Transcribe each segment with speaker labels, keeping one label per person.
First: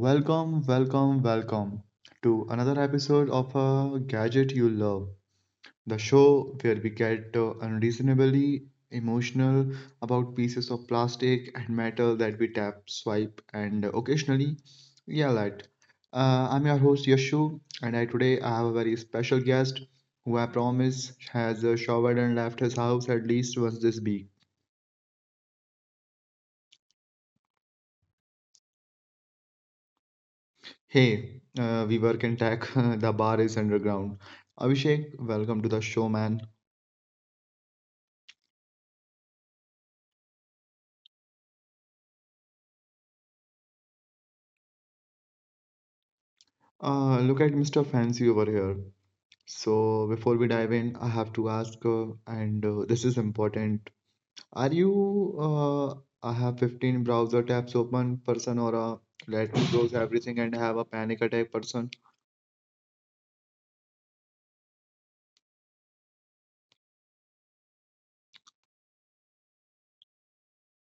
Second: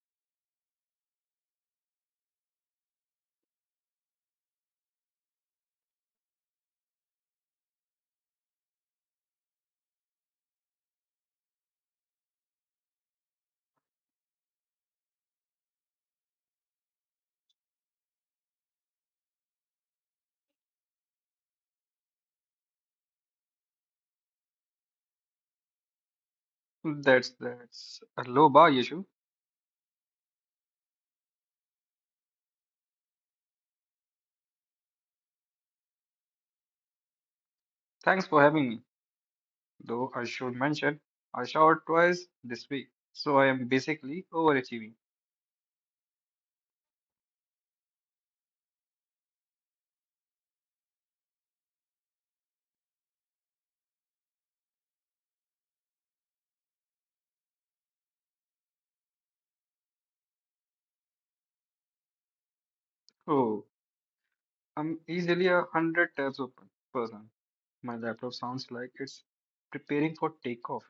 Speaker 1: Welcome, welcome, welcome to another episode of A Gadget You Love, the show where we get unreasonably emotional about pieces of plastic and metal that we tap, swipe, and occasionally yell at. I'm your host Yashu, and today I have a very special guest who I promise has showered and left his house at least once this week.
Speaker 2: That's a low bar, Yashu.
Speaker 1: Hey, we work in tech, the bar is underground. Abhishek, welcome to the show, man.
Speaker 2: Thanks for having me. Though I should mention, I showered twice this week, so I am basically overachieving.
Speaker 1: Look at Mr. Fancy over here. So, before we dive in, I have to ask, and this is important. Are you, uh, I have 15 browser tabs open person, or a let me close everything and have a panic attack person?
Speaker 2: Oh, I'm easily a hundred tabs open person. My laptop sounds like it's preparing for takeoff.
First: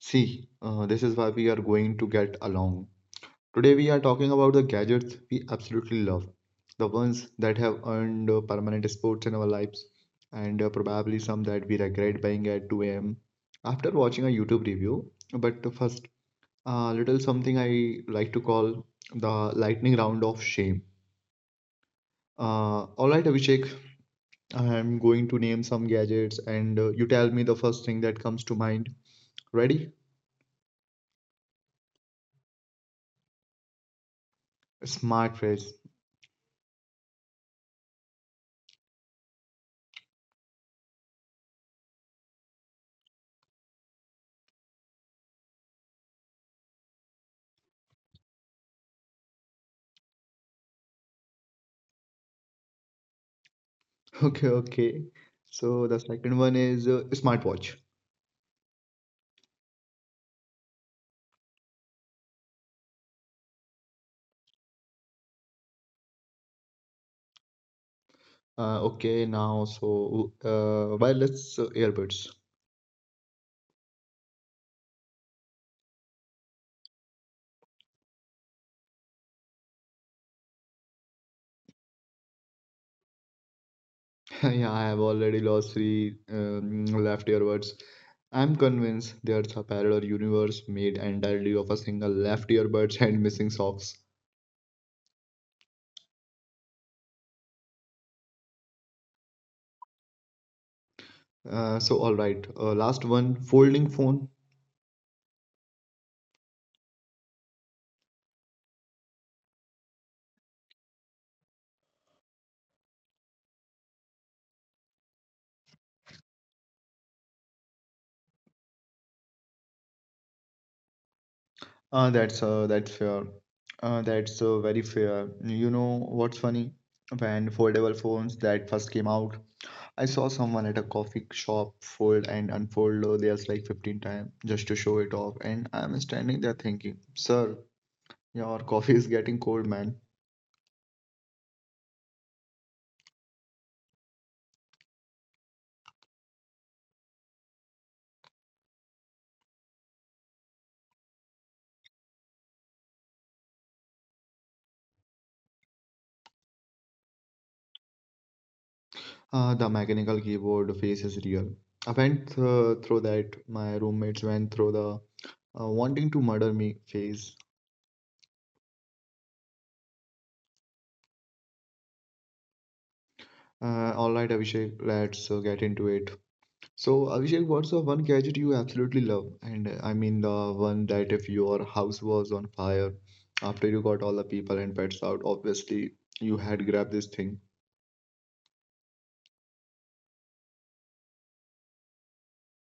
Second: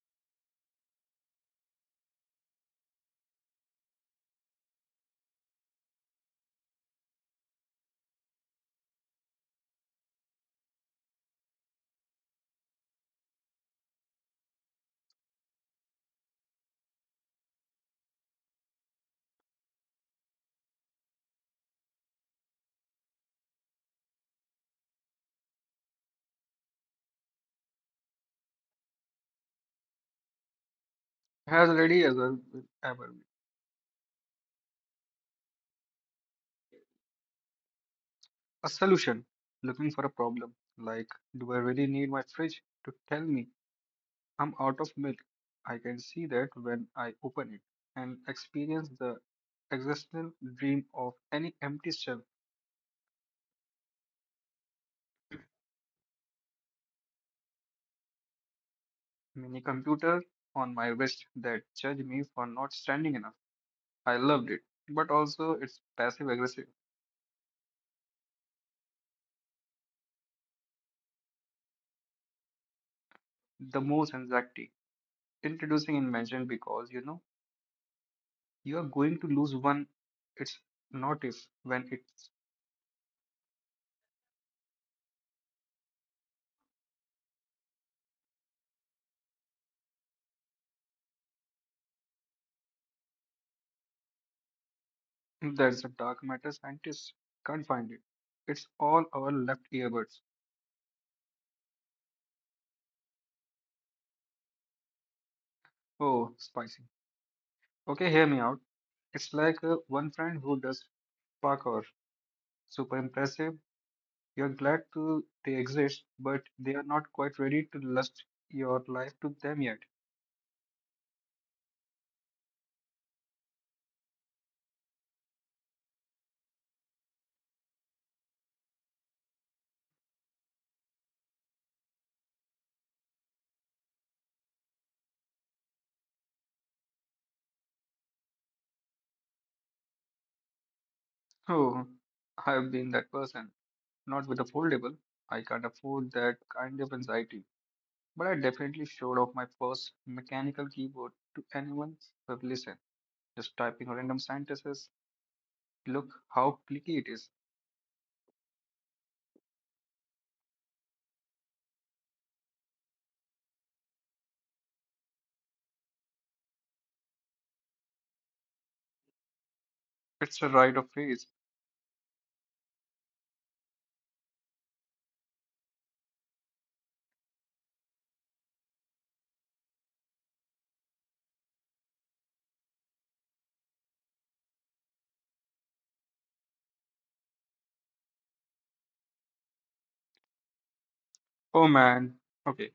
Speaker 1: See, this is why we are going to get along. Today we are talking about the gadgets we absolutely love, the ones that have earned permanent spots in our lives, and probably some that we regret buying at 2 a.m. after watching a YouTube review. But first, a little something I like to call the lightning round of shame. All right, Abhishek, I'm going to name some gadgets, and you tell me the first thing that comes to mind. Ready?
Speaker 2: As ready as I will ever be.
Speaker 1: Smart fridge.
Speaker 2: A solution. Looking for a problem. Like, do I really need my fridge to tell me I'm out of milk? I can see that when I open it and experience the existential dream of any empty shelf.
Speaker 1: Okay, okay. So the second one is smartwatch.
Speaker 2: Mini computer on my wrist that judged me for not standing enough. I loved it, but also it's passive aggressive.
Speaker 1: Okay, now, wireless earbuds.
Speaker 2: The most anxiety introducing invention because you know you are going to lose one. It's not if when it's
Speaker 1: Yeah, I have already lost three left earbuds. I'm convinced there's a parallel universe made entirely of a single left earbuds and missing socks.
Speaker 2: there's a dark matter scientist can't find it. It's all our left earbuds.
Speaker 1: All right, last one, folding phone.
Speaker 2: Oh, spicy. Okay, hear me out. It's like one friend who does parkour, super impressive. You're glad to they exist, but they are not quite ready to lust your life to them yet.
Speaker 1: That's fair. That's very fair. You know what's funny? When foldable phones that first came out, I saw someone at a coffee shop fold and unfold theirs like 15 times just to show it off, and I'm standing there thinking, sir, your coffee is getting cold, man.
Speaker 2: Oh, I've been that person. Not with a foldable. I can't afford that kind of anxiety. But I definitely showed off my first mechanical keyboard to anyone who would listen. Just typing random sentences. Look how clicky it is.
Speaker 1: The mechanical keyboard face is real. I went through that, my roommates went through the wanting to murder me phase.
Speaker 2: It's a rite of phase.
Speaker 1: All right, Abhishek, let's get into it. So, Abhishek, what's the one gadget you absolutely love? And I mean, the one that if your house was on fire after you got all the people and pets out, obviously you had grabbed this thing.
Speaker 2: Oh man. Okay,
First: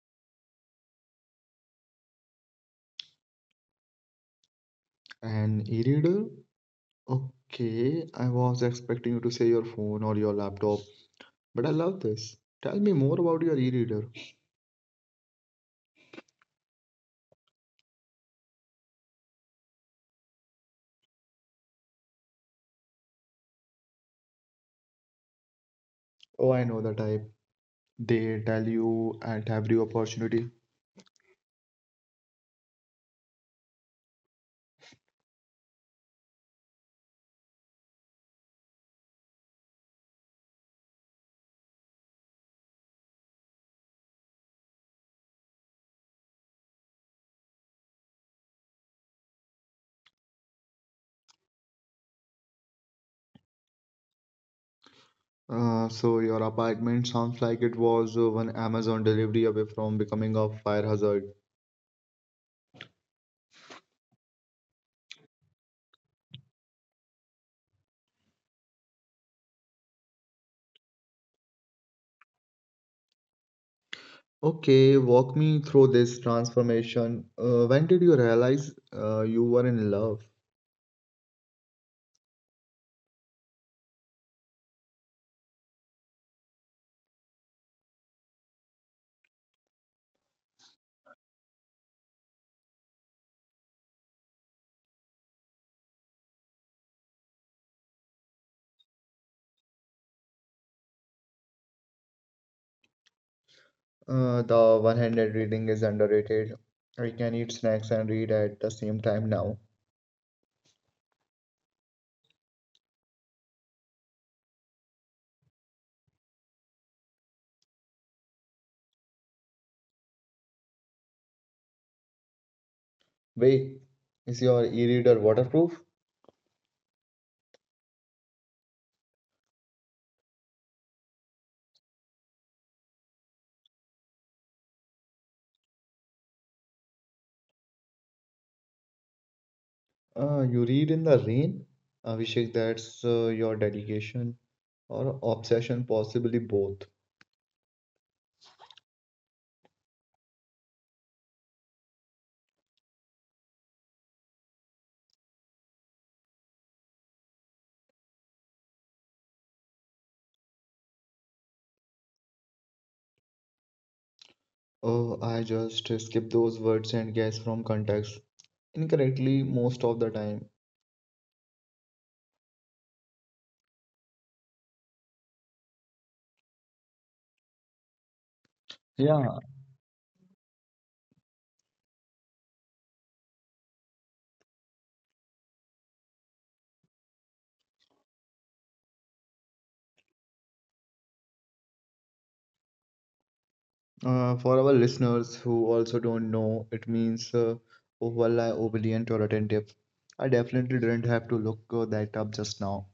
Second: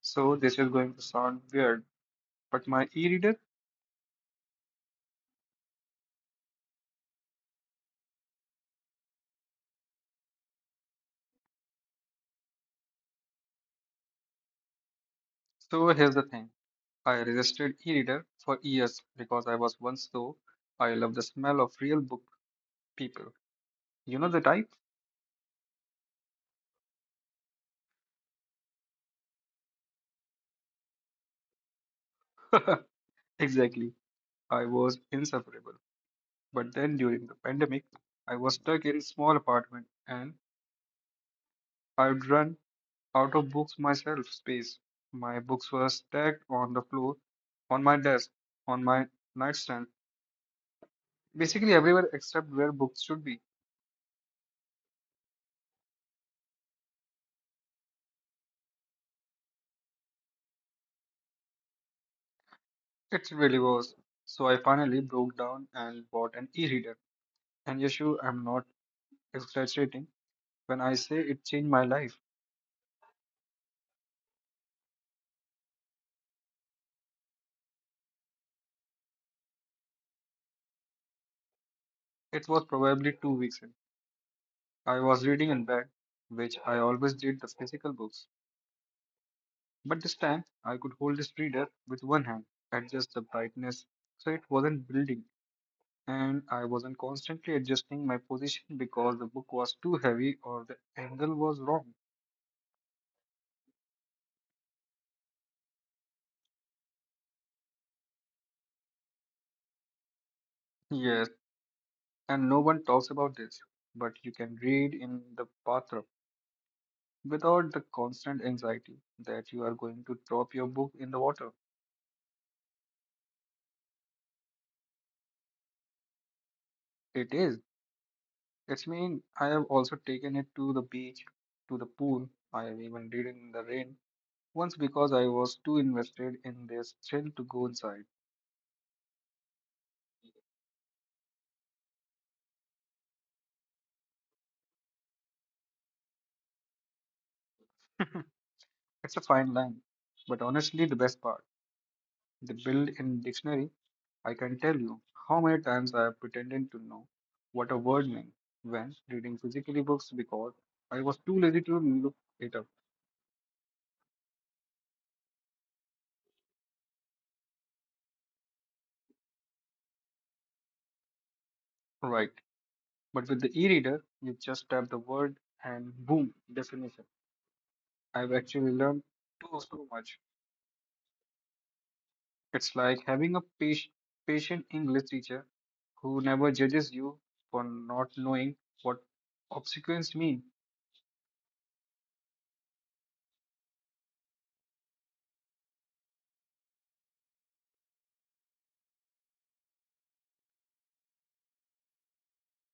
Speaker 2: so this is going to sound weird but my e reader.
Speaker 1: An e-reader? Okay, I was expecting you to say your phone or your laptop, but I love this. Tell me more about your e-reader.
Speaker 2: So here's the thing. I resisted e-reader for years because I was once so I love the smell of real book people. You know the type?
Speaker 1: Oh, I know the type. They tell you at every opportunity.
Speaker 2: Exactly. I was insufferable. But then during the pandemic, I was stuck in small apartment and I'd run out of books myself space. My books were stacked on the floor, on my desk, on my nightstand, basically everywhere except where books should be.
Speaker 1: So your apartment sounds like it was one Amazon delivery away from becoming a fire hazard.
Speaker 2: It really was. So I finally broke down and bought an e-reader. And Yashu, I'm not exaggerating when I say it changed my life.
Speaker 1: Okay, walk me through this transformation. When did you realize you were in love?
Speaker 2: It was probably 2 weeks in. I was reading in bed, which I always did the physical books. But this time, I could hold this reader with one hand, adjust the brightness so it wasn't building, and I wasn't constantly adjusting my position because the book was too heavy or the angle was wrong.
Speaker 1: The one-handed reading is underrated. I can eat snacks and read at the same time now.
Speaker 2: Yes, and no one talks about this, but you can read in the bathroom without the constant anxiety that you are going to drop your book in the water.
Speaker 1: Wait, is your e-reader waterproof?
Speaker 2: It is. It's mean I have also taken it to the beach, to the pool. I have even did it in the rain once because I was too invested in this thrill to go inside.
Speaker 1: You read in the rain? Abhishek, that's your dedication or obsession, possibly both.
Speaker 2: It's a fine line. But honestly, the best part, the built in dictionary, I can tell you how many times I have pretended to know what a word meant when reading physically books because I was too lazy to look it up.
Speaker 1: Oh, I just skip those words and guess from context incorrectly most of the time.
Speaker 2: Right. But with the e-reader, you just tap the word and boom, definition. I've actually learned
Speaker 1: Yeah.
Speaker 2: too so much. It's like having a patient English teacher who never judges you for not knowing what obsequence mean.
Speaker 1: For our listeners who also don't know, it means overly obedient or attentive. I definitely didn't have to look that up just now.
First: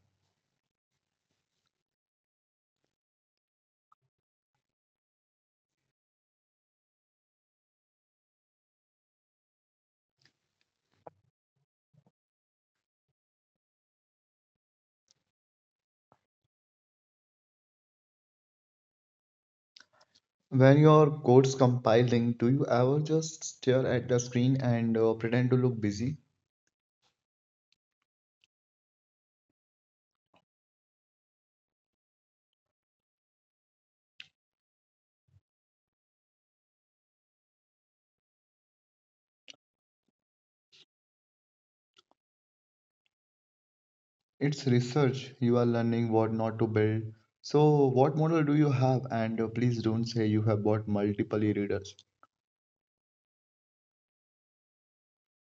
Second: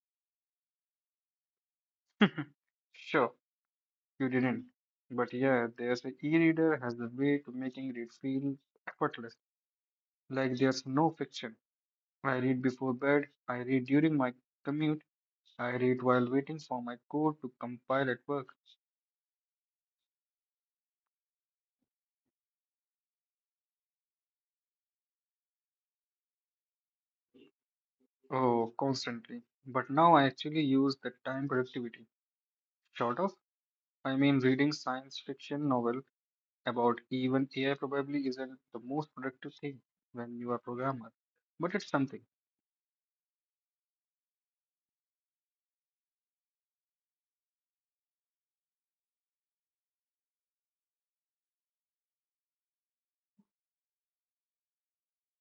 Speaker 2: Sure, you didn't. But yeah, there's an e-reader has the way to making it feel effortless, like there's no friction. I read before bed, I read during my commute, I read while waiting for my code to compile at work.
Speaker 1: When you're code's compiling, do you ever just stare at the screen and pretend to look busy?
Speaker 2: Oh, constantly. But now I actually use the time productivity. Sort of. I mean, reading science fiction novel about even AI probably isn't the most productive thing when you are a programmer. But it's something.
Speaker 1: It's research. You are learning what not to build. So, what model do you have? And please don't say you have bought multiple e-readers.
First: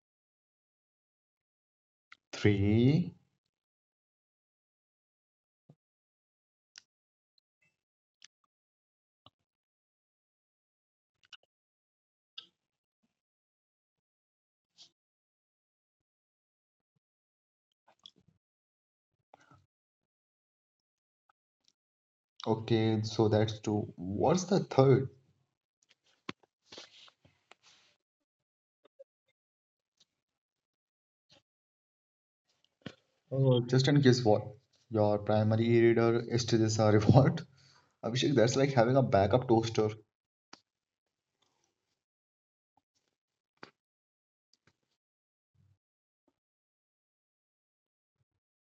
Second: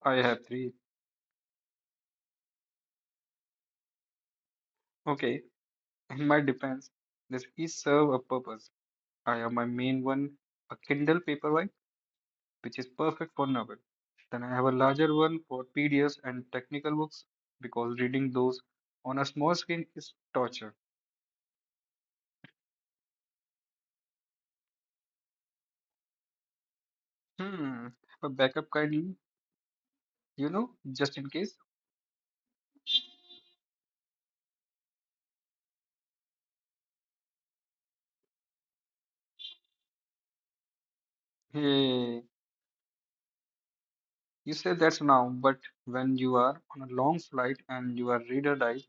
Speaker 2: I have three.
Speaker 1: Three.
Speaker 2: Okay, in my defense, this is serve a purpose. I have my main one, a Kindle Paperwhite, which is perfect for novel. Then I have a larger one for PDFs and technical books because reading those on a small screen is torture.
Speaker 1: Okay, so that's two. What's the third?
Speaker 2: Hmm, have a backup kindly, you know, just in case.
Speaker 1: Oh, just in case what? Your primary reader stages are revolt. Abhishek, that's like having a backup toaster.
Speaker 2: Hey, you say that's now, but when you are on a long flight and you are reader dies,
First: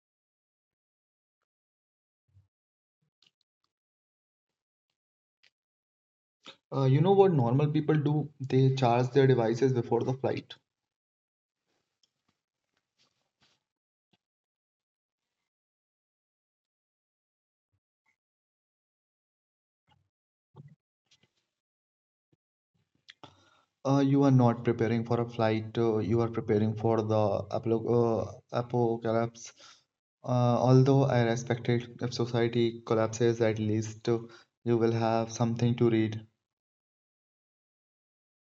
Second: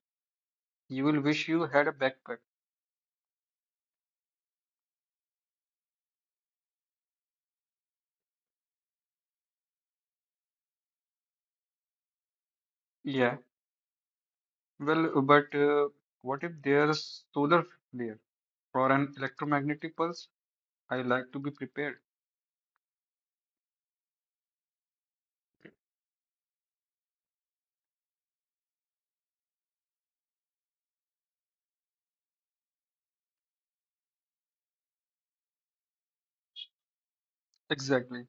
Speaker 2: you will wish you had a backpack.
Speaker 1: You know what normal people do? They charge their devices before the flight.
Speaker 2: Yeah, well, but what if there's solar flare or an electromagnetic pulse? I like to be prepared.
Speaker 1: You are not preparing for a flight. You are preparing for the apocalypse. Uh, Although I respect it, if society collapses, at least you will have something to read.
Speaker 2: Exactly.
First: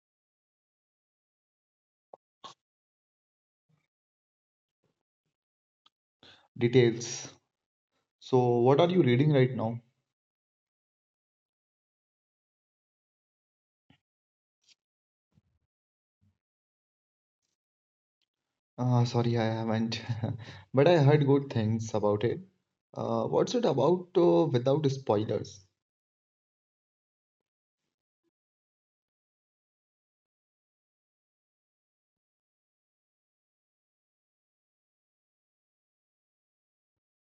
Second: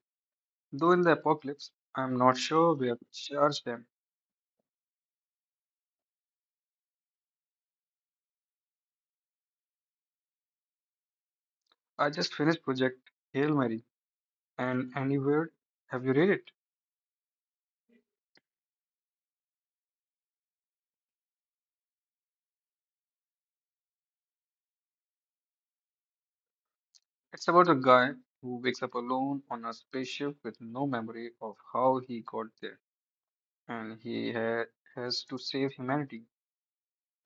Speaker 2: Though in the apocalypse, I'm not sure where to charge them.
Speaker 1: Details. So, what are you reading right now?
Speaker 2: I just finished Project Hail Mary, and anywhere, have you read it?
Speaker 1: Sorry, I haven't, but I heard good things about it. What's it about without spoilers?
Speaker 2: It's about a guy who wakes up alone on a spaceship with no memory of how he got there, and he ha has to save humanity.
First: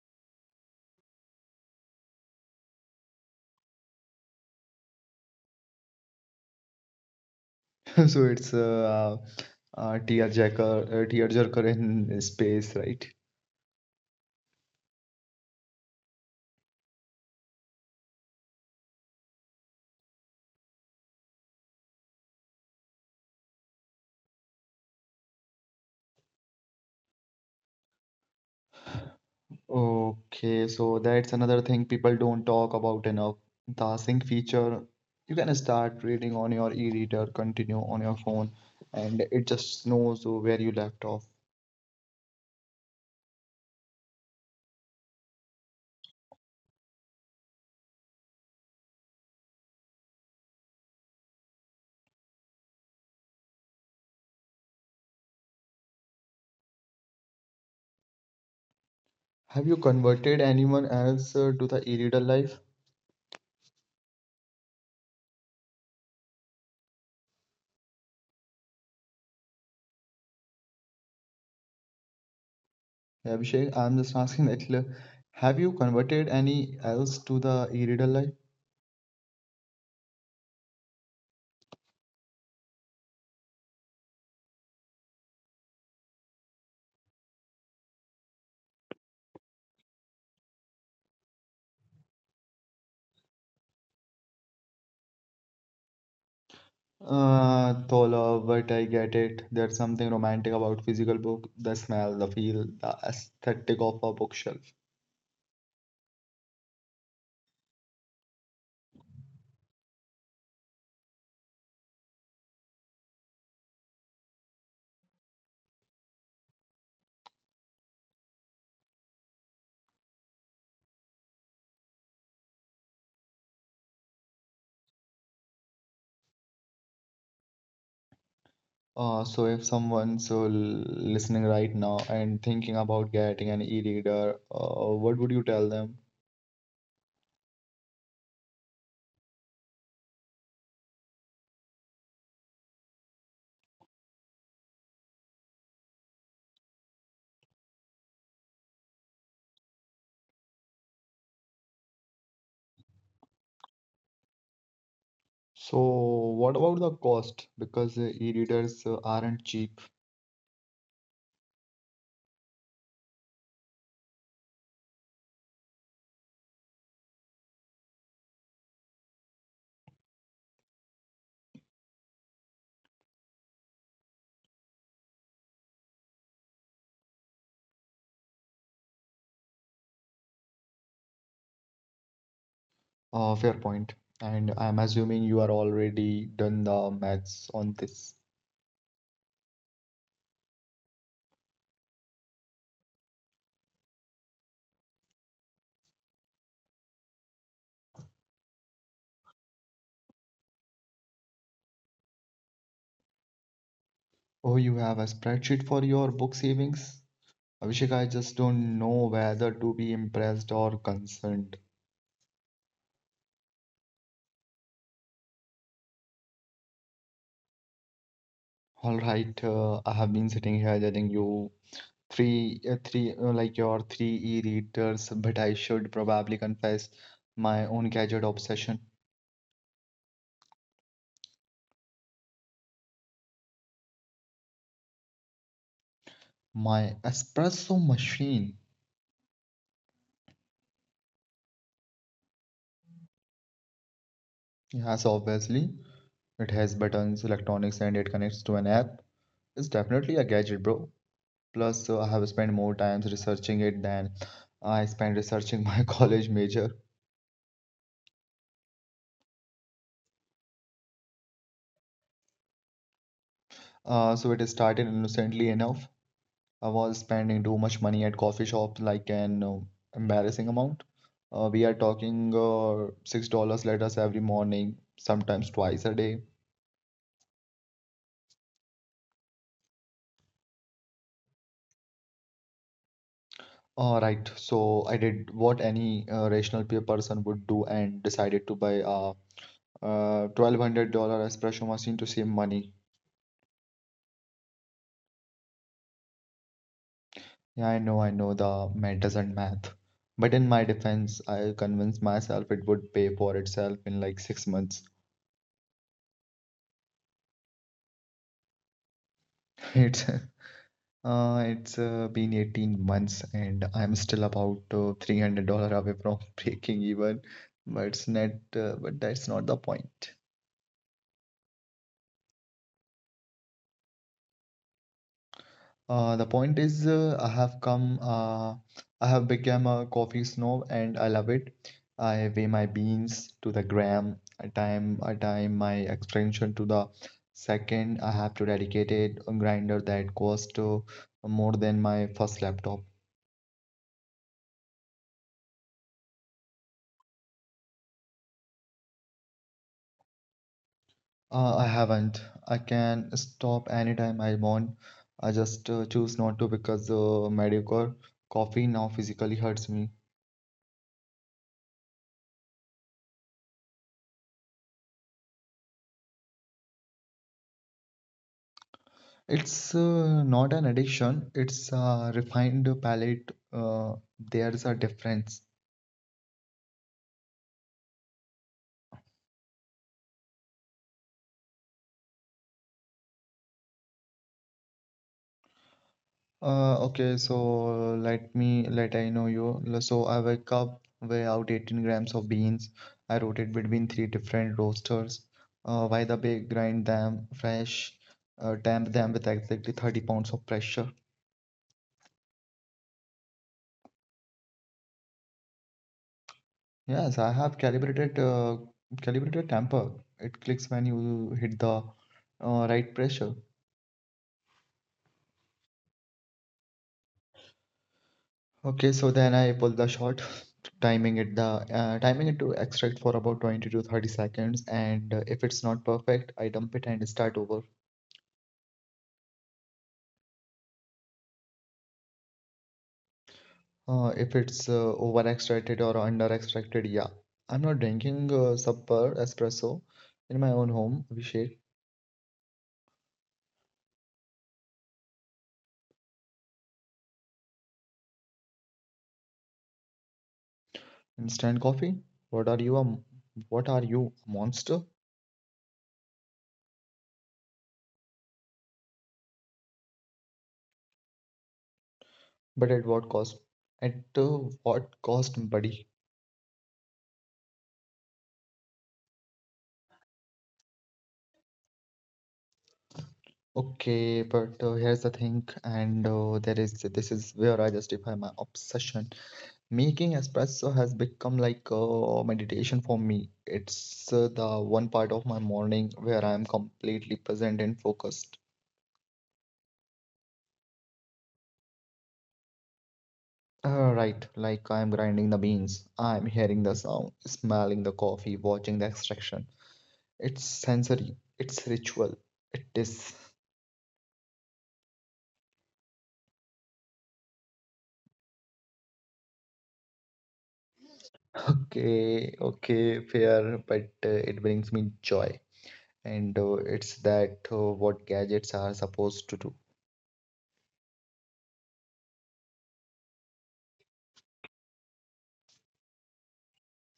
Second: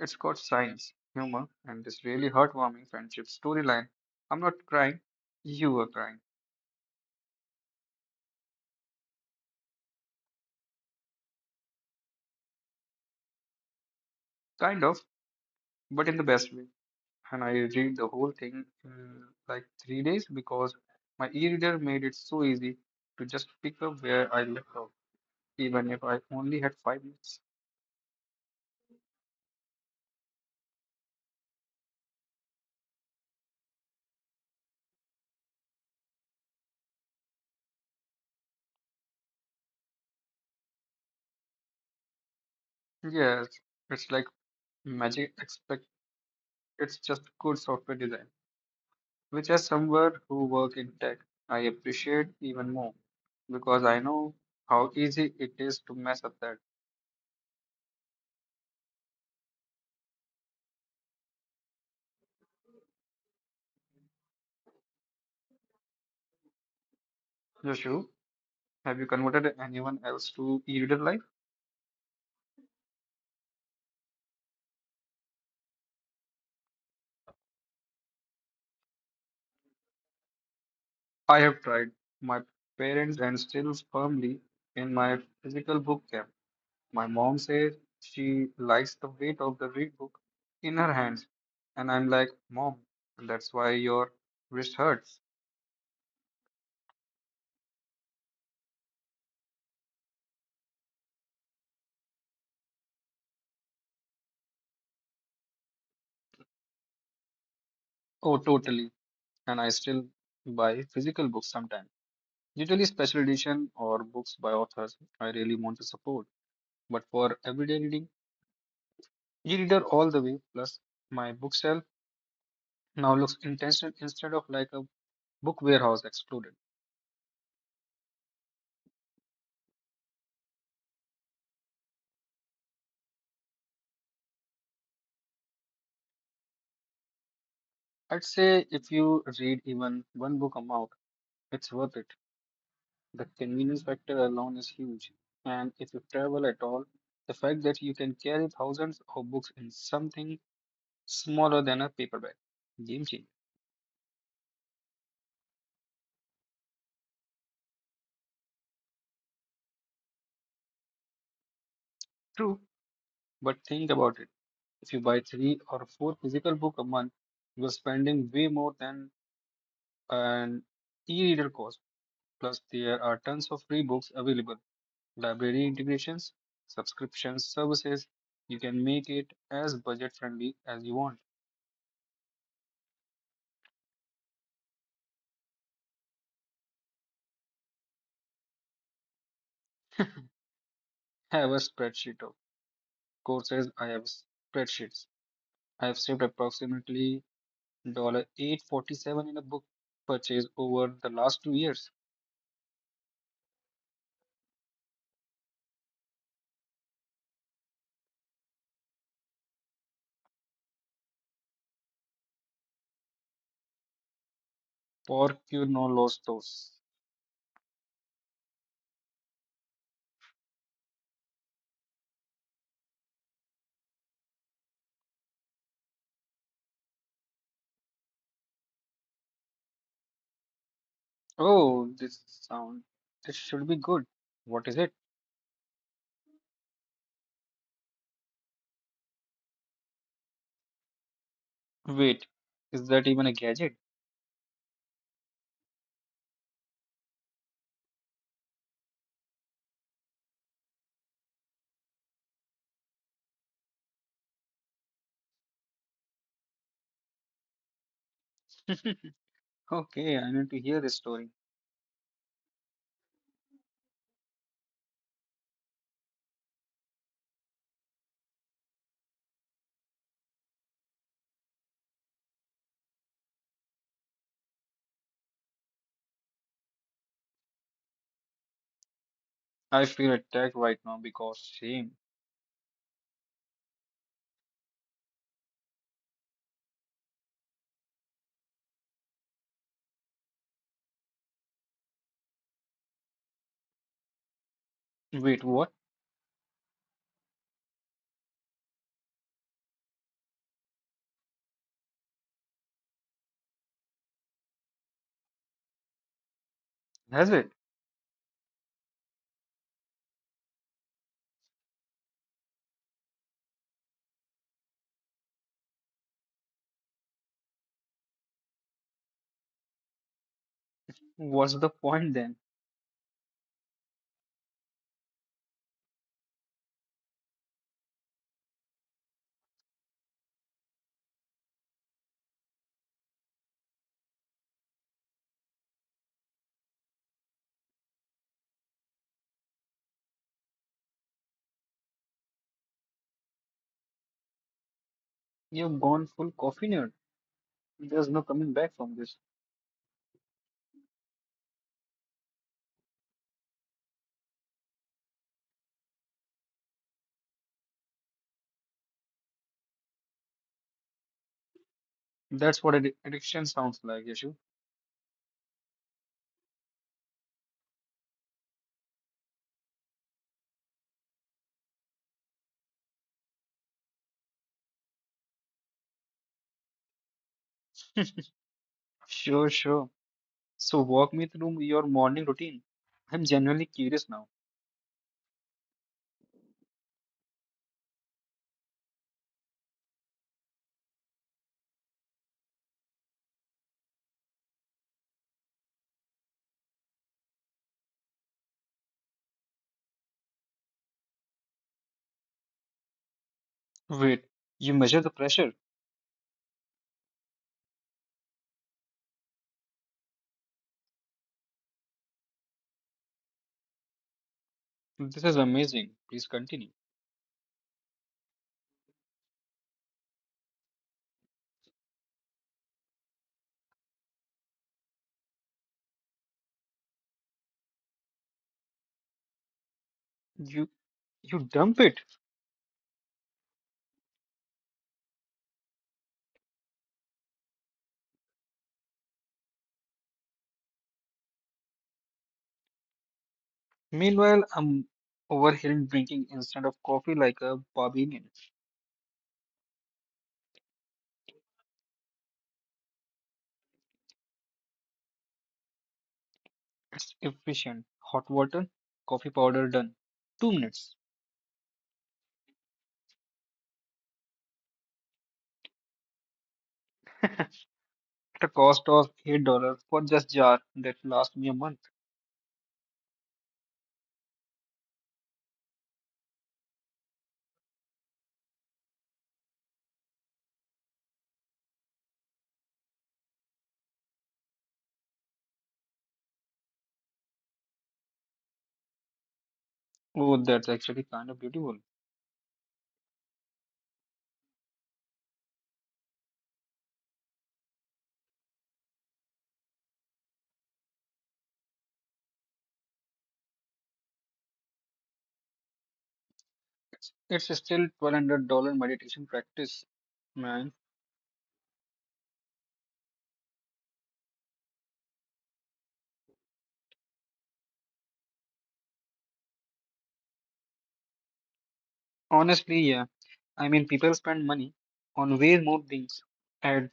Speaker 2: It's got science, humor, and this really heartwarming friendship storyline. I'm not crying, you were crying.
Speaker 1: So it's a tearjerker in space, right?
Speaker 2: Kind of, but in the best way. And I read the whole thing in like 3 days because my e-reader made it so easy to just pick up where I left off, even if I only had 5 minutes.
Speaker 1: Okay, so that's another thing people don't talk about enough. The sync feature, you can start reading on your e-reader, continue on your phone, and it just knows where you left off.
Speaker 2: Yes, it's like magic. It's just good software design, which as someone who work in tech, I appreciate even more because I know how easy it is to mess up that.
Speaker 1: Have you converted anyone else to the e-reader life?
Speaker 2: Yashu, have you converted anyone else to e-reader life?
Speaker 1: Yeah, Abhishek, I'm just asking that. Like, have you converted any else to the e-reader life?
Speaker 2: I have tried. My parents and still firmly in my physical book camp. My mom says she likes the weight of the read book in her hands, and I'm like, Mom, that's why your wrist hurts.
Speaker 1: Thola, but I get it. There's something romantic about physical book, the smell, the feel, the aesthetic of a bookshelf.
Speaker 2: Oh, totally. And I still buy physical books sometimes. Usually special edition or books by authors I really want to support, but for everyday reading, e-reader all the way. Plus, my bookshelf now looks intentional instead of like a book warehouse exploded.
Speaker 1: So if someone's listening right now and thinking about getting an e-reader, what would you tell them?
Speaker 2: I'd say if you read even one book a month, it's worth it. The convenience factor alone is huge, and if you travel at all, the fact that you can carry thousands of books in something smaller than a paperback, game changer.
Speaker 1: So what about the cost? Because e-readers aren't cheap.
Speaker 2: True, but think about it. If you buy three or four physical book a month, you are spending way more than an e-reader cost. Plus, there are tons of free books available. Library integrations, subscriptions, services. You can make it as budget friendly as you want.
Speaker 1: Fair point. And I'm assuming you are already done the maths on this.
Speaker 2: I have a spreadsheet of courses. I have spreadsheets. I have saved approximately 847 in a book purchase over the last 2 years.
Speaker 1: Oh, you have a spreadsheet for your book savings? Abhishek, I just don't know whether to be impressed or concerned.
Speaker 2: Por que eu não los dos?
Speaker 1: All right, I have been sitting here telling you three three like your three e-readers, but I should probably confess my own gadget obsession.
Speaker 2: Oh, this sound. This should be good. What is it?
Speaker 1: My espresso machine.
Speaker 2: Wait, is that even a gadget?
Speaker 1: Yes, obviously it has buttons, electronics, and it connects to an app. It's definitely a gadget, bro. Plus, I have spent more time researching it than I spent researching my college major.
Speaker 2: Okay, I need to hear this story.
Speaker 1: So it started innocently enough. I was spending too much money at coffee shops, like an embarrassing amount. We are talking $6 letters every morning, sometimes twice a day.
Speaker 2: I feel attacked right now because shame.
Speaker 1: All right, so I did what any rational person would do and decided to buy a $1,200 espresso machine to save money.
Speaker 2: Wait, what?
Speaker 1: Yeah, I know the math doesn't math, but in my defense, I convinced myself it would pay for itself in like 6 months.
Speaker 2: Has it?
Speaker 1: It's it's been 18 months and I'm still about $300 away from breaking even, but that's not the point.
Speaker 2: What's the point then?
Speaker 1: The point is, I have come, I have become a coffee snob and I love it. I weigh my beans to the gram, I time my extraction to the second. I have to dedicate it a grinder that cost more than my first laptop.
Speaker 2: You've gone full coffee nerd. There's no coming back from this.
Speaker 1: I haven't. I can stop anytime I want. I just choose not to because mediocre coffee now physically hurts me.
Speaker 2: That's what addiction sounds like, Yashu.
Speaker 1: It's not an addiction, it's a refined palate. There's a difference.
Speaker 2: Sure. So walk me through your morning routine. I'm genuinely curious now.
Speaker 1: Okay, so let me let I know you. L- So I wake up, weigh out 18 grams of beans. I rotate between three different roasters. While the bake grind them fresh, damp them with exactly 30 lbs of pressure.
Speaker 2: Wait, you measure the pressure.
Speaker 1: Yes, I have calibrated tamper. It clicks when you hit the right pressure.
Speaker 2: This is amazing. Please continue.
Speaker 1: Okay, so then I pull the shot, timing it to extract for about 20 to 30 seconds, and if it's not perfect, I dump it and start over.
Speaker 2: You. You dump it.
Speaker 1: If it's over extracted or under extracted, yeah. I'm not drinking super espresso in my own home, Abhishek.
Speaker 2: Meanwhile, I'm over here drinking instead of coffee like a barbarian.
Speaker 1: Instant coffee. What are you a m- what are you, a monster?
Speaker 2: It's efficient. Hot water, coffee powder done. 2 minutes.
Speaker 1: But at what cost? At what cost, buddy?
Speaker 2: At a cost of $8 for just jar that lasts me a month.
Speaker 1: Okay, but here's the thing, and there is this is where I justify my obsession. Making espresso has become like meditation for me. It's the one part of my morning where I am completely present and focused.
Speaker 2: Oh, that's actually kind of beautiful.
Speaker 1: Right, like I am grinding the beans, I am hearing the sound, smelling the coffee, watching the extraction. It's sensory, it's ritual, it is.
Speaker 2: It's still $1,200 meditation practice, man.
Speaker 1: Okay, okay, fair, but it brings me joy, and it's that what gadgets are supposed to do.
Speaker 2: Honestly, yeah. I mean, people spend money on way more things. At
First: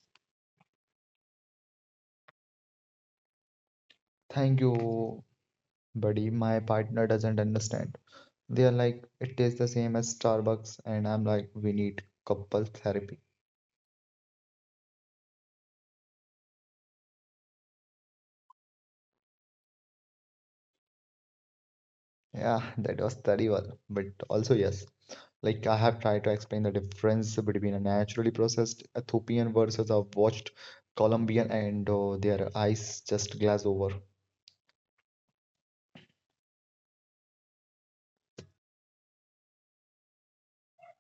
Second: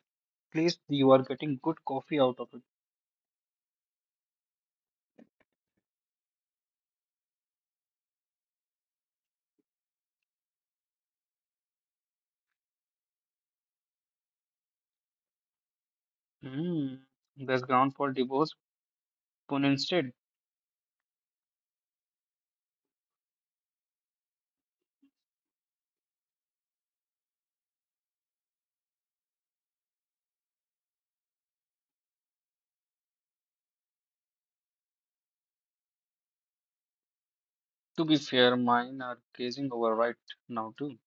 Speaker 2: least you are getting good coffee out of it.
Speaker 1: Thank you, buddy. My partner doesn't understand. They are like, it tastes the same as Starbucks, and I'm like, we need couple therapy.
Speaker 2: Hmm. There's ground for divorce Pune instead.
Speaker 1: Yeah, that was terrible, but also yes. Like I have tried to explain the difference between a naturally processed Ethiopian versus a watched Colombian, and their eyes just glaze over.
Speaker 2: To be fair, mine are gazing over right now too.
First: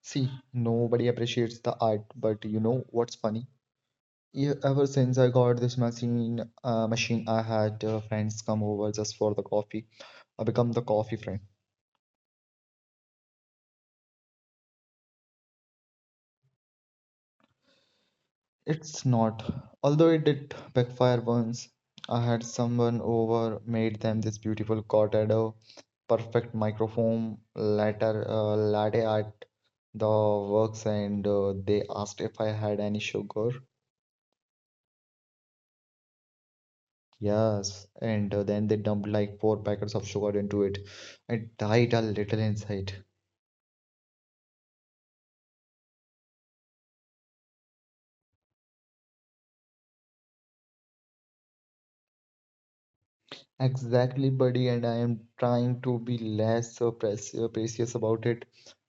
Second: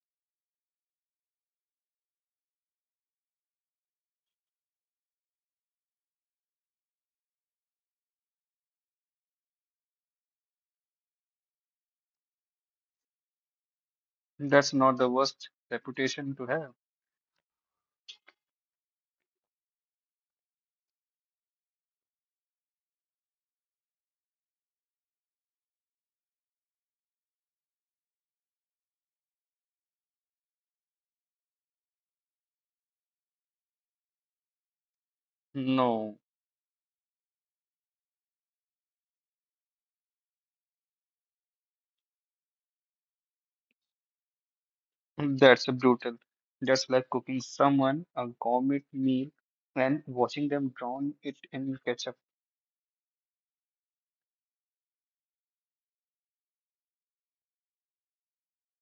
Speaker 1: See, nobody appreciates the art, but you know what's funny? Yeah, ever since I got this machine, I had friends come over just for the coffee. I become the coffee friend.
Speaker 2: That's not the worst reputation to have.
Speaker 1: It's not, although it did backfire once. I had someone over, made them this beautiful cortado, perfect microphone, latte art, the works, and they asked if I had any sugar.
Speaker 2: No,
Speaker 1: Yes, and then they dumped like four packets of sugar into it. I died a little inside.
Speaker 2: that's brutal. That's like cooking someone a gourmet meal and watching them drown it in ketchup.
Speaker 1: Exactly, buddy, and I am trying to be less precious about it.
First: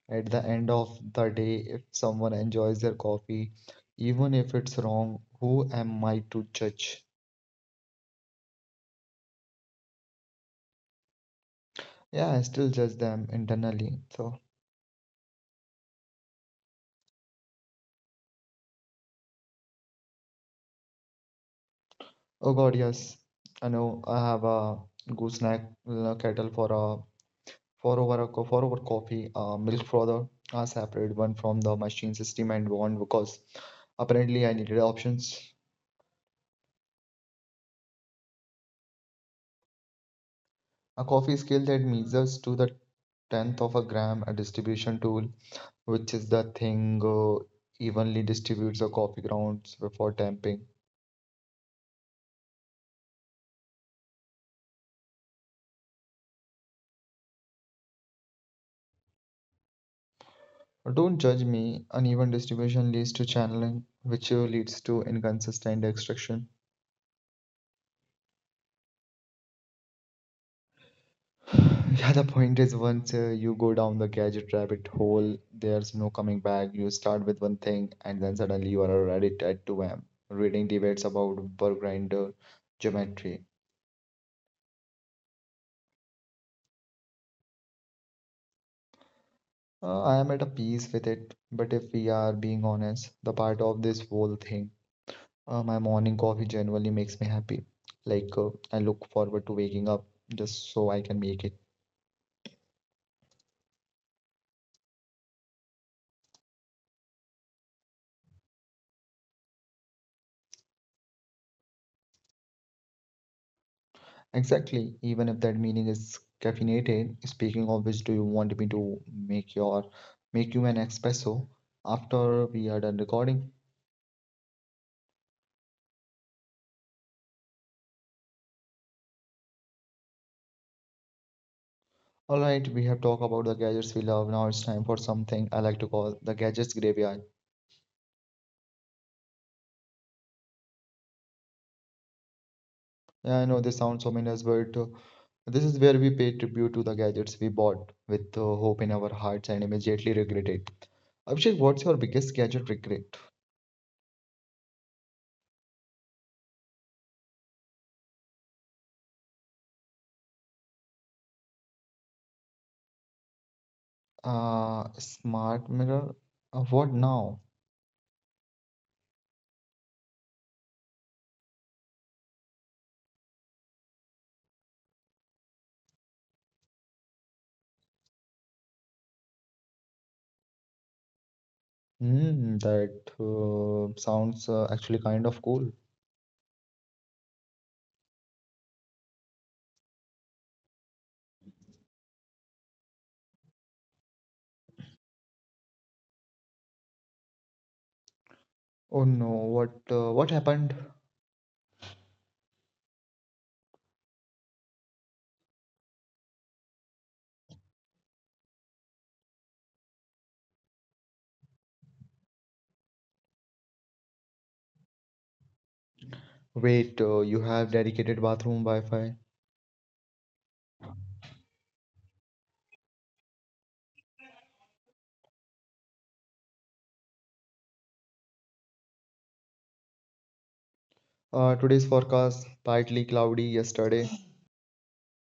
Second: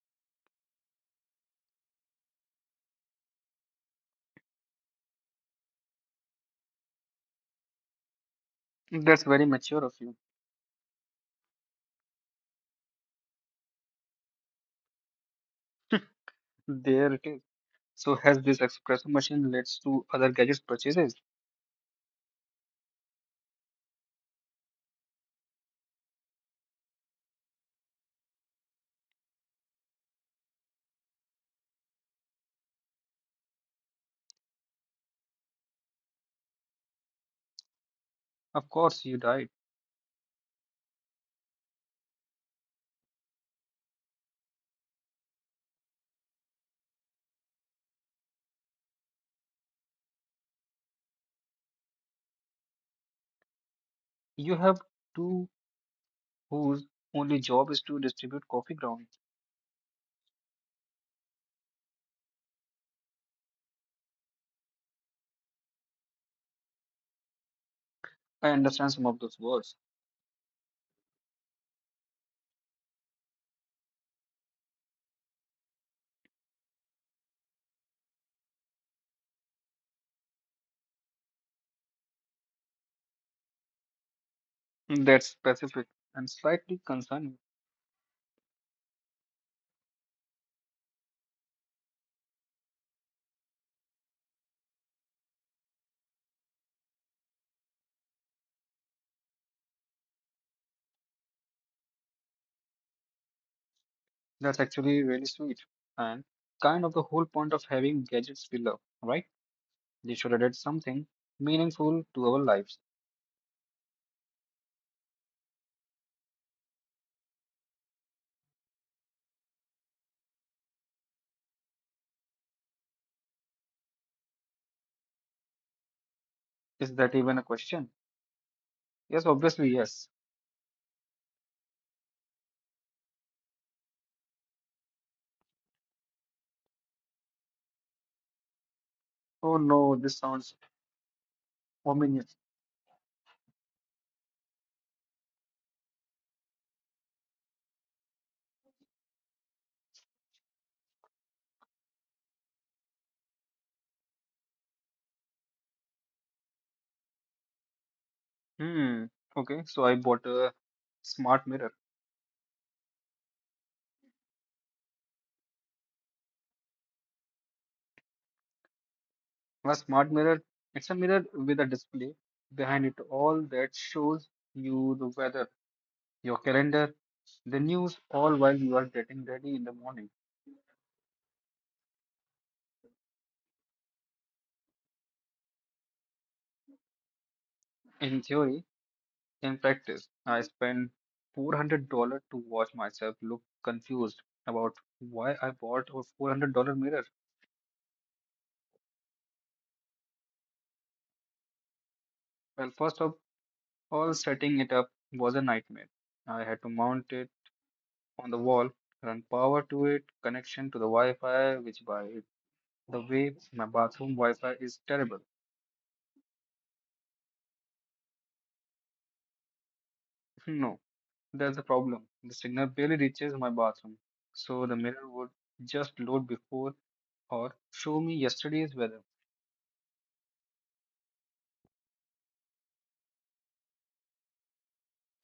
Speaker 1: At the end of the day, if someone enjoys their coffee, even if it's wrong, who am I to judge?
Speaker 2: That's very mature of you.
Speaker 1: Yeah, I still judge them internally.
Speaker 2: There it is. So has this espresso machine led to other gadgets purchases?
Speaker 1: Oh God, yes, I know I have a gooseneck kettle for a for over coffee, milk frothers are separate, one from the machine system and one because apparently I needed options.
Speaker 2: Of course you died.
Speaker 1: A coffee scale that measures to the tenth of a gram, a distribution tool, which is the thing evenly distributes the coffee grounds before tamping.
Speaker 2: You have two whose only job is to distribute coffee grounds.
Speaker 1: Don't judge me. Uneven distribution leads to channeling, which leads to inconsistent extraction.
Speaker 2: I understand some of those words.
Speaker 1: Yeah, the point is, once you go down the gadget rabbit hole, there's no coming back. You start with one thing, and then suddenly you are already at 2 a.m., reading debates about burr grinder geometry.
Speaker 2: That's specific and slightly concerning.
Speaker 1: I am at a peace with it, but if we are being honest, the part of this whole thing, my morning coffee generally makes me happy. Like, I look forward to waking up just so I can make it.
Speaker 2: That's actually really sweet and kind of the whole point of having gadgets we love, right? They should add something meaningful to our lives.
Speaker 1: Exactly, even if that meaning is caffeinated. Speaking of which, do you want me to make your make you an espresso after we are done recording?
Speaker 2: Is that even a question? Yes, obviously, yes.
Speaker 1: All right, we have talked about the gadgets we love. Now it's time for something I like to call the gadgets graveyard.
Speaker 2: Oh no, this sounds ominous.
Speaker 1: Yeah, I know this sounds so ominous, but this is where we pay tribute to the gadgets we bought with hope in our hearts and immediately regret it. Abhishek, what's your biggest gadget regret?
Speaker 2: Hmm. Okay, so I bought a smart mirror.
Speaker 1: Smart mirror? What now?
Speaker 2: A smart mirror, it's a mirror with a display behind it all that shows you the weather, your calendar, the news, all while you are getting ready in the morning.
Speaker 1: Hmm, that sounds actually kind of cool.
Speaker 2: In theory, in practice, I spent $400 to watch myself look confused about why I bought a $400 mirror.
Speaker 1: Oh no, what happened?
Speaker 2: Well, first of all, setting it up was a nightmare. I had to mount it on the wall, run power to it, connection to the Wi Fi, which by the way, my bathroom Wi Fi is terrible.
Speaker 1: Wait, you have dedicated bathroom Wi-Fi.
Speaker 2: No, that's the problem. The signal barely reaches my bathroom, so the mirror would just load before or show me yesterday's weather.
Speaker 1: Today's forecast, partly cloudy yesterday.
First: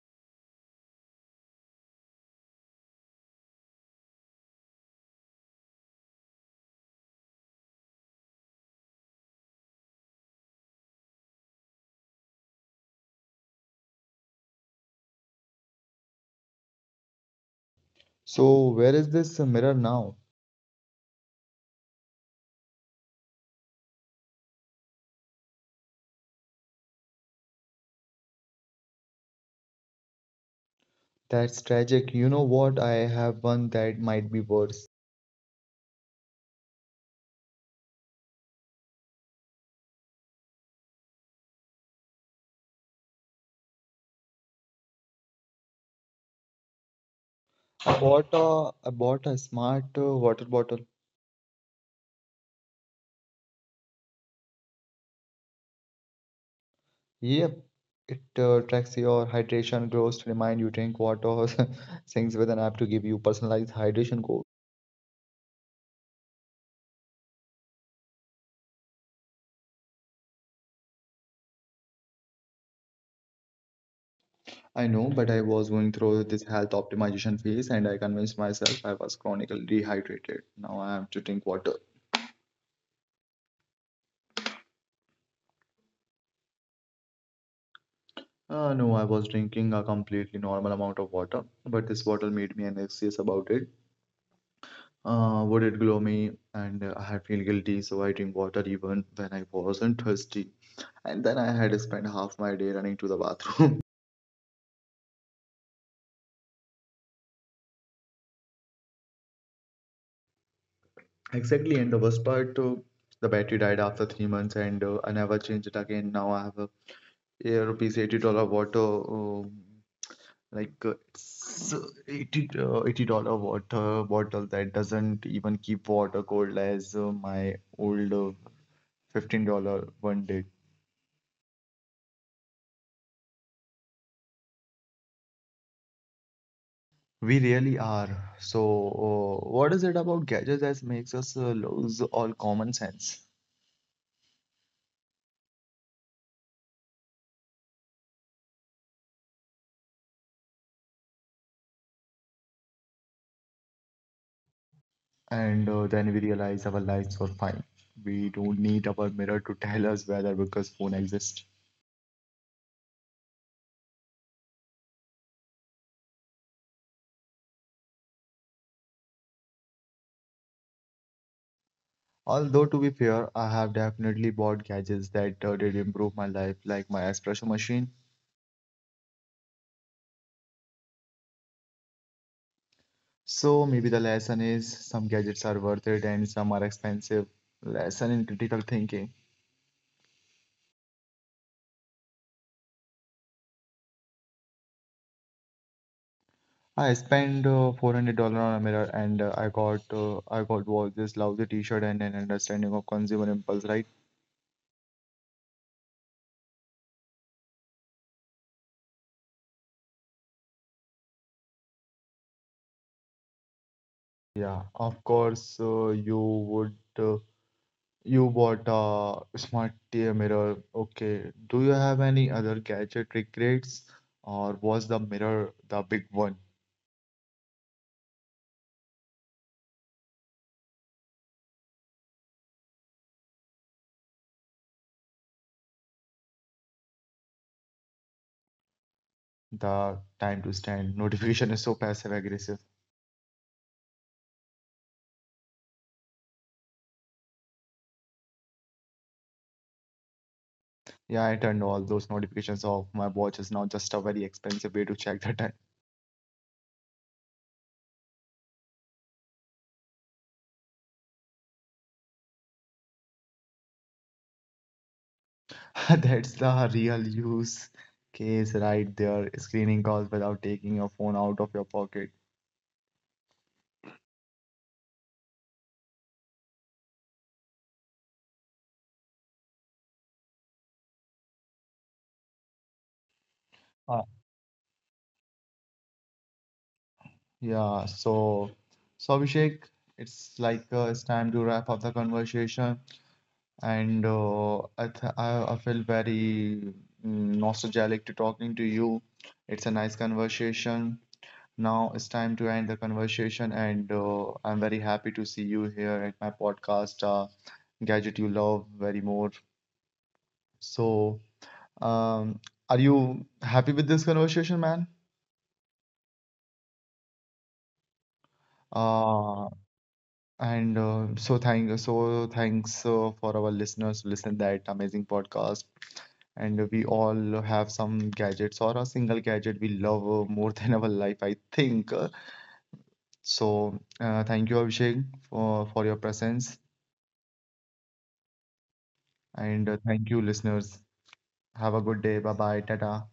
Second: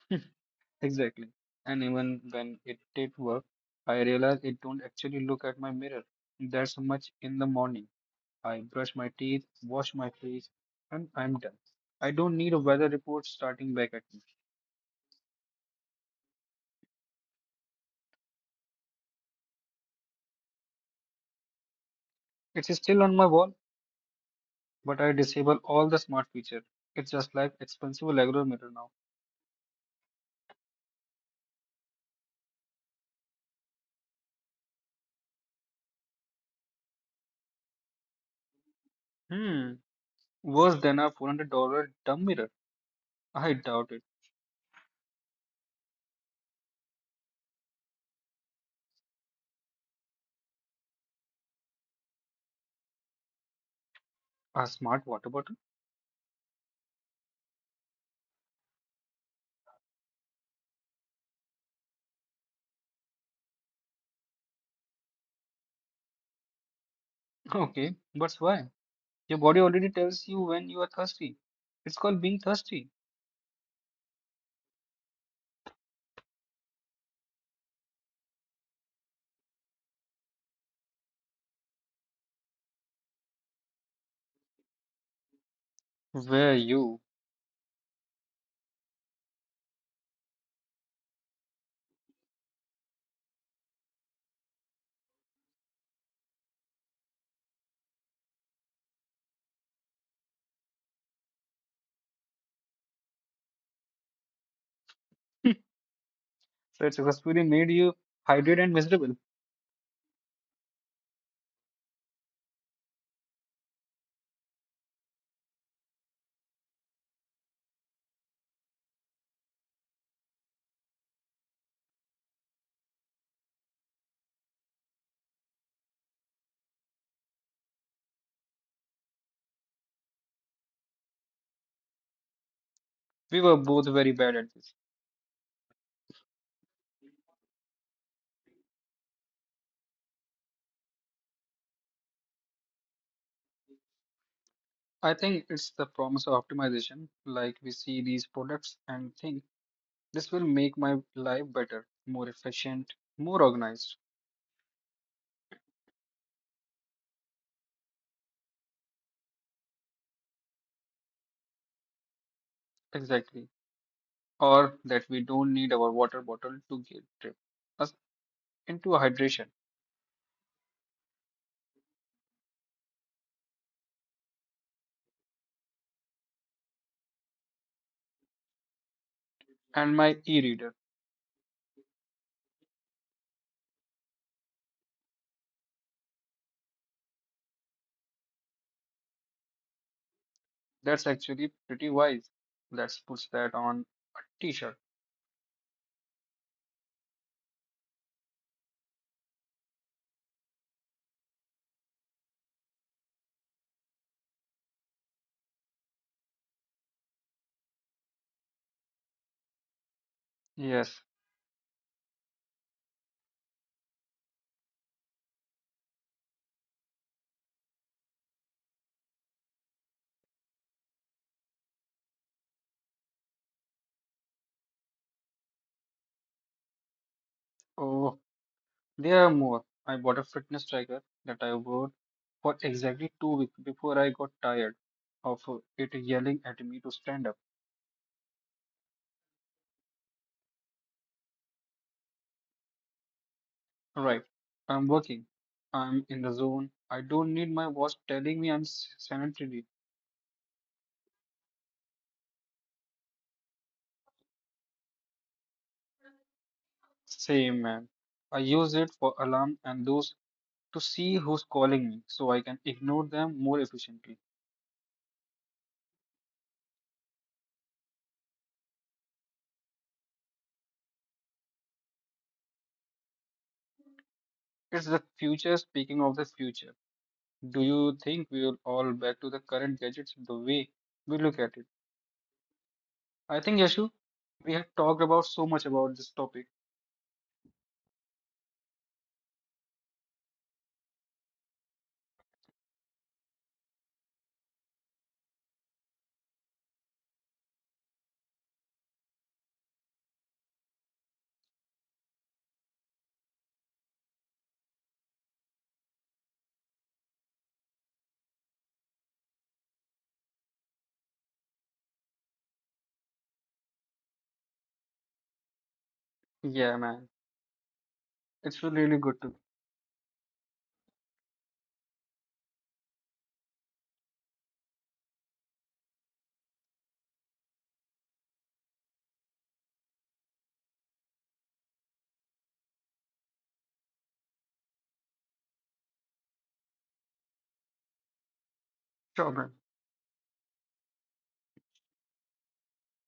Speaker 2: Exactly. And even when it did work, I realized it don't actually look at my mirror. That's much in the morning. I brush my teeth, wash my face, and I'm done. I don't need a weather report starting back at me.
Speaker 1: So where is this mirror now?
Speaker 2: It's still on my wall, but I disable all the smart feature. It's just like expensive regular mirror now.
Speaker 1: That's tragic. You know what? I have one that might be worse.
Speaker 2: Hmm. Worse than a $400 dumb mirror. I doubt it.
Speaker 1: I bought a smart water bottle.
Speaker 2: A smart water bottle?
Speaker 1: Yep, it tracks your hydration goals to remind you drink water. Syncs with an app to give you personalized hydration goals.
Speaker 2: Okay, but why? Your body already tells you when you are thirsty. It's called being thirsty.
Speaker 1: I know, but I was going through this health optimization phase and I convinced myself I was chronically dehydrated. Now I have to drink water.
Speaker 2: Were you?
Speaker 1: No, I was drinking a completely normal amount of water, but this bottle made me anxious about it. Would it glow me? And I had feel guilty, so I drink water even when I wasn't thirsty. And then I had spent half my day running to the bathroom.
Speaker 2: That successfully made you hydrated and miserable.
Speaker 1: Exactly, and the worst part, the battery died after 3 months, and I never changed it again. Now I have a yeah, rupees $80 water Like it's 80 $80 water bottle that doesn't even keep water cold as my old $15 one did.
Speaker 2: We were both very bad at this.
Speaker 1: We really are. So, what is it about gadgets that makes us lose all common sense?
Speaker 2: I think it's the promise of optimization. Like we see these products and think this will make my life better, more efficient, more organized.
Speaker 1: And then we realize our lives were fine. We don't need our mirror to tell us whether because phone exists.
Speaker 2: Exactly. Or that we don't need our water bottle to get drip us into hydration.
Speaker 1: Although to be fair, I have definitely bought gadgets that did improve my life, like my espresso machine.
Speaker 2: And my e-reader.
Speaker 1: So maybe the lesson is some gadgets are worth it and some are expensive. Lesson in critical thinking.
Speaker 2: That's actually pretty wise. Let's put that on a t-shirt.
Speaker 1: I spent $400 on a mirror and I got was this lousy t-shirt and an understanding of consumer impulse, right?
Speaker 2: Yes.
Speaker 1: Yeah, of course you would you bought a smart V mirror. Okay, do you have any other gadget regrets or was the mirror the big one?
Speaker 2: Oh. There are more. I bought a fitness tracker that I wore for exactly 2 weeks before I got tired of it yelling at me to stand up.
Speaker 1: The time to stand notification is so passive aggressive.
Speaker 2: Right, I'm working. I'm in the zone. I don't need my watch telling me I'm sanitary.
Speaker 1: Yeah, I turned all those notifications off. My watch is now just a very expensive way to check the time.
Speaker 2: Same man. I use it for alarm and those to see who's calling me so I can ignore them more efficiently.
Speaker 1: That's the real use case right there. Screening calls without taking your phone out of your pocket.
Speaker 2: It's the future. Speaking of the future, do you think we will all back to the current gadgets the way we look at it? I think, Yashu,
Speaker 1: Uh,
Speaker 2: we have talked about so much about this topic.
Speaker 1: Yeah, so so Abhishek, it's like it's time to wrap up the conversation, and I, th I feel very nostalgic to talking to you. It's a nice conversation. Now it's time to end the conversation, and I'm very happy to see you here at my podcast, Gadget You Love Very More. So, um, are you happy with this conversation, man?
Speaker 2: Yeah, man. It's really really good to.
Speaker 1: Uh, and so thanks for our listeners to listen that amazing podcast. And we all have some gadgets or a single gadget we love more than our life, I think. So, thank you, Abhishek, for your presence.
Speaker 2: Sure, man.
Speaker 1: And thank you, listeners. Have a good day. Bye bye. Tata.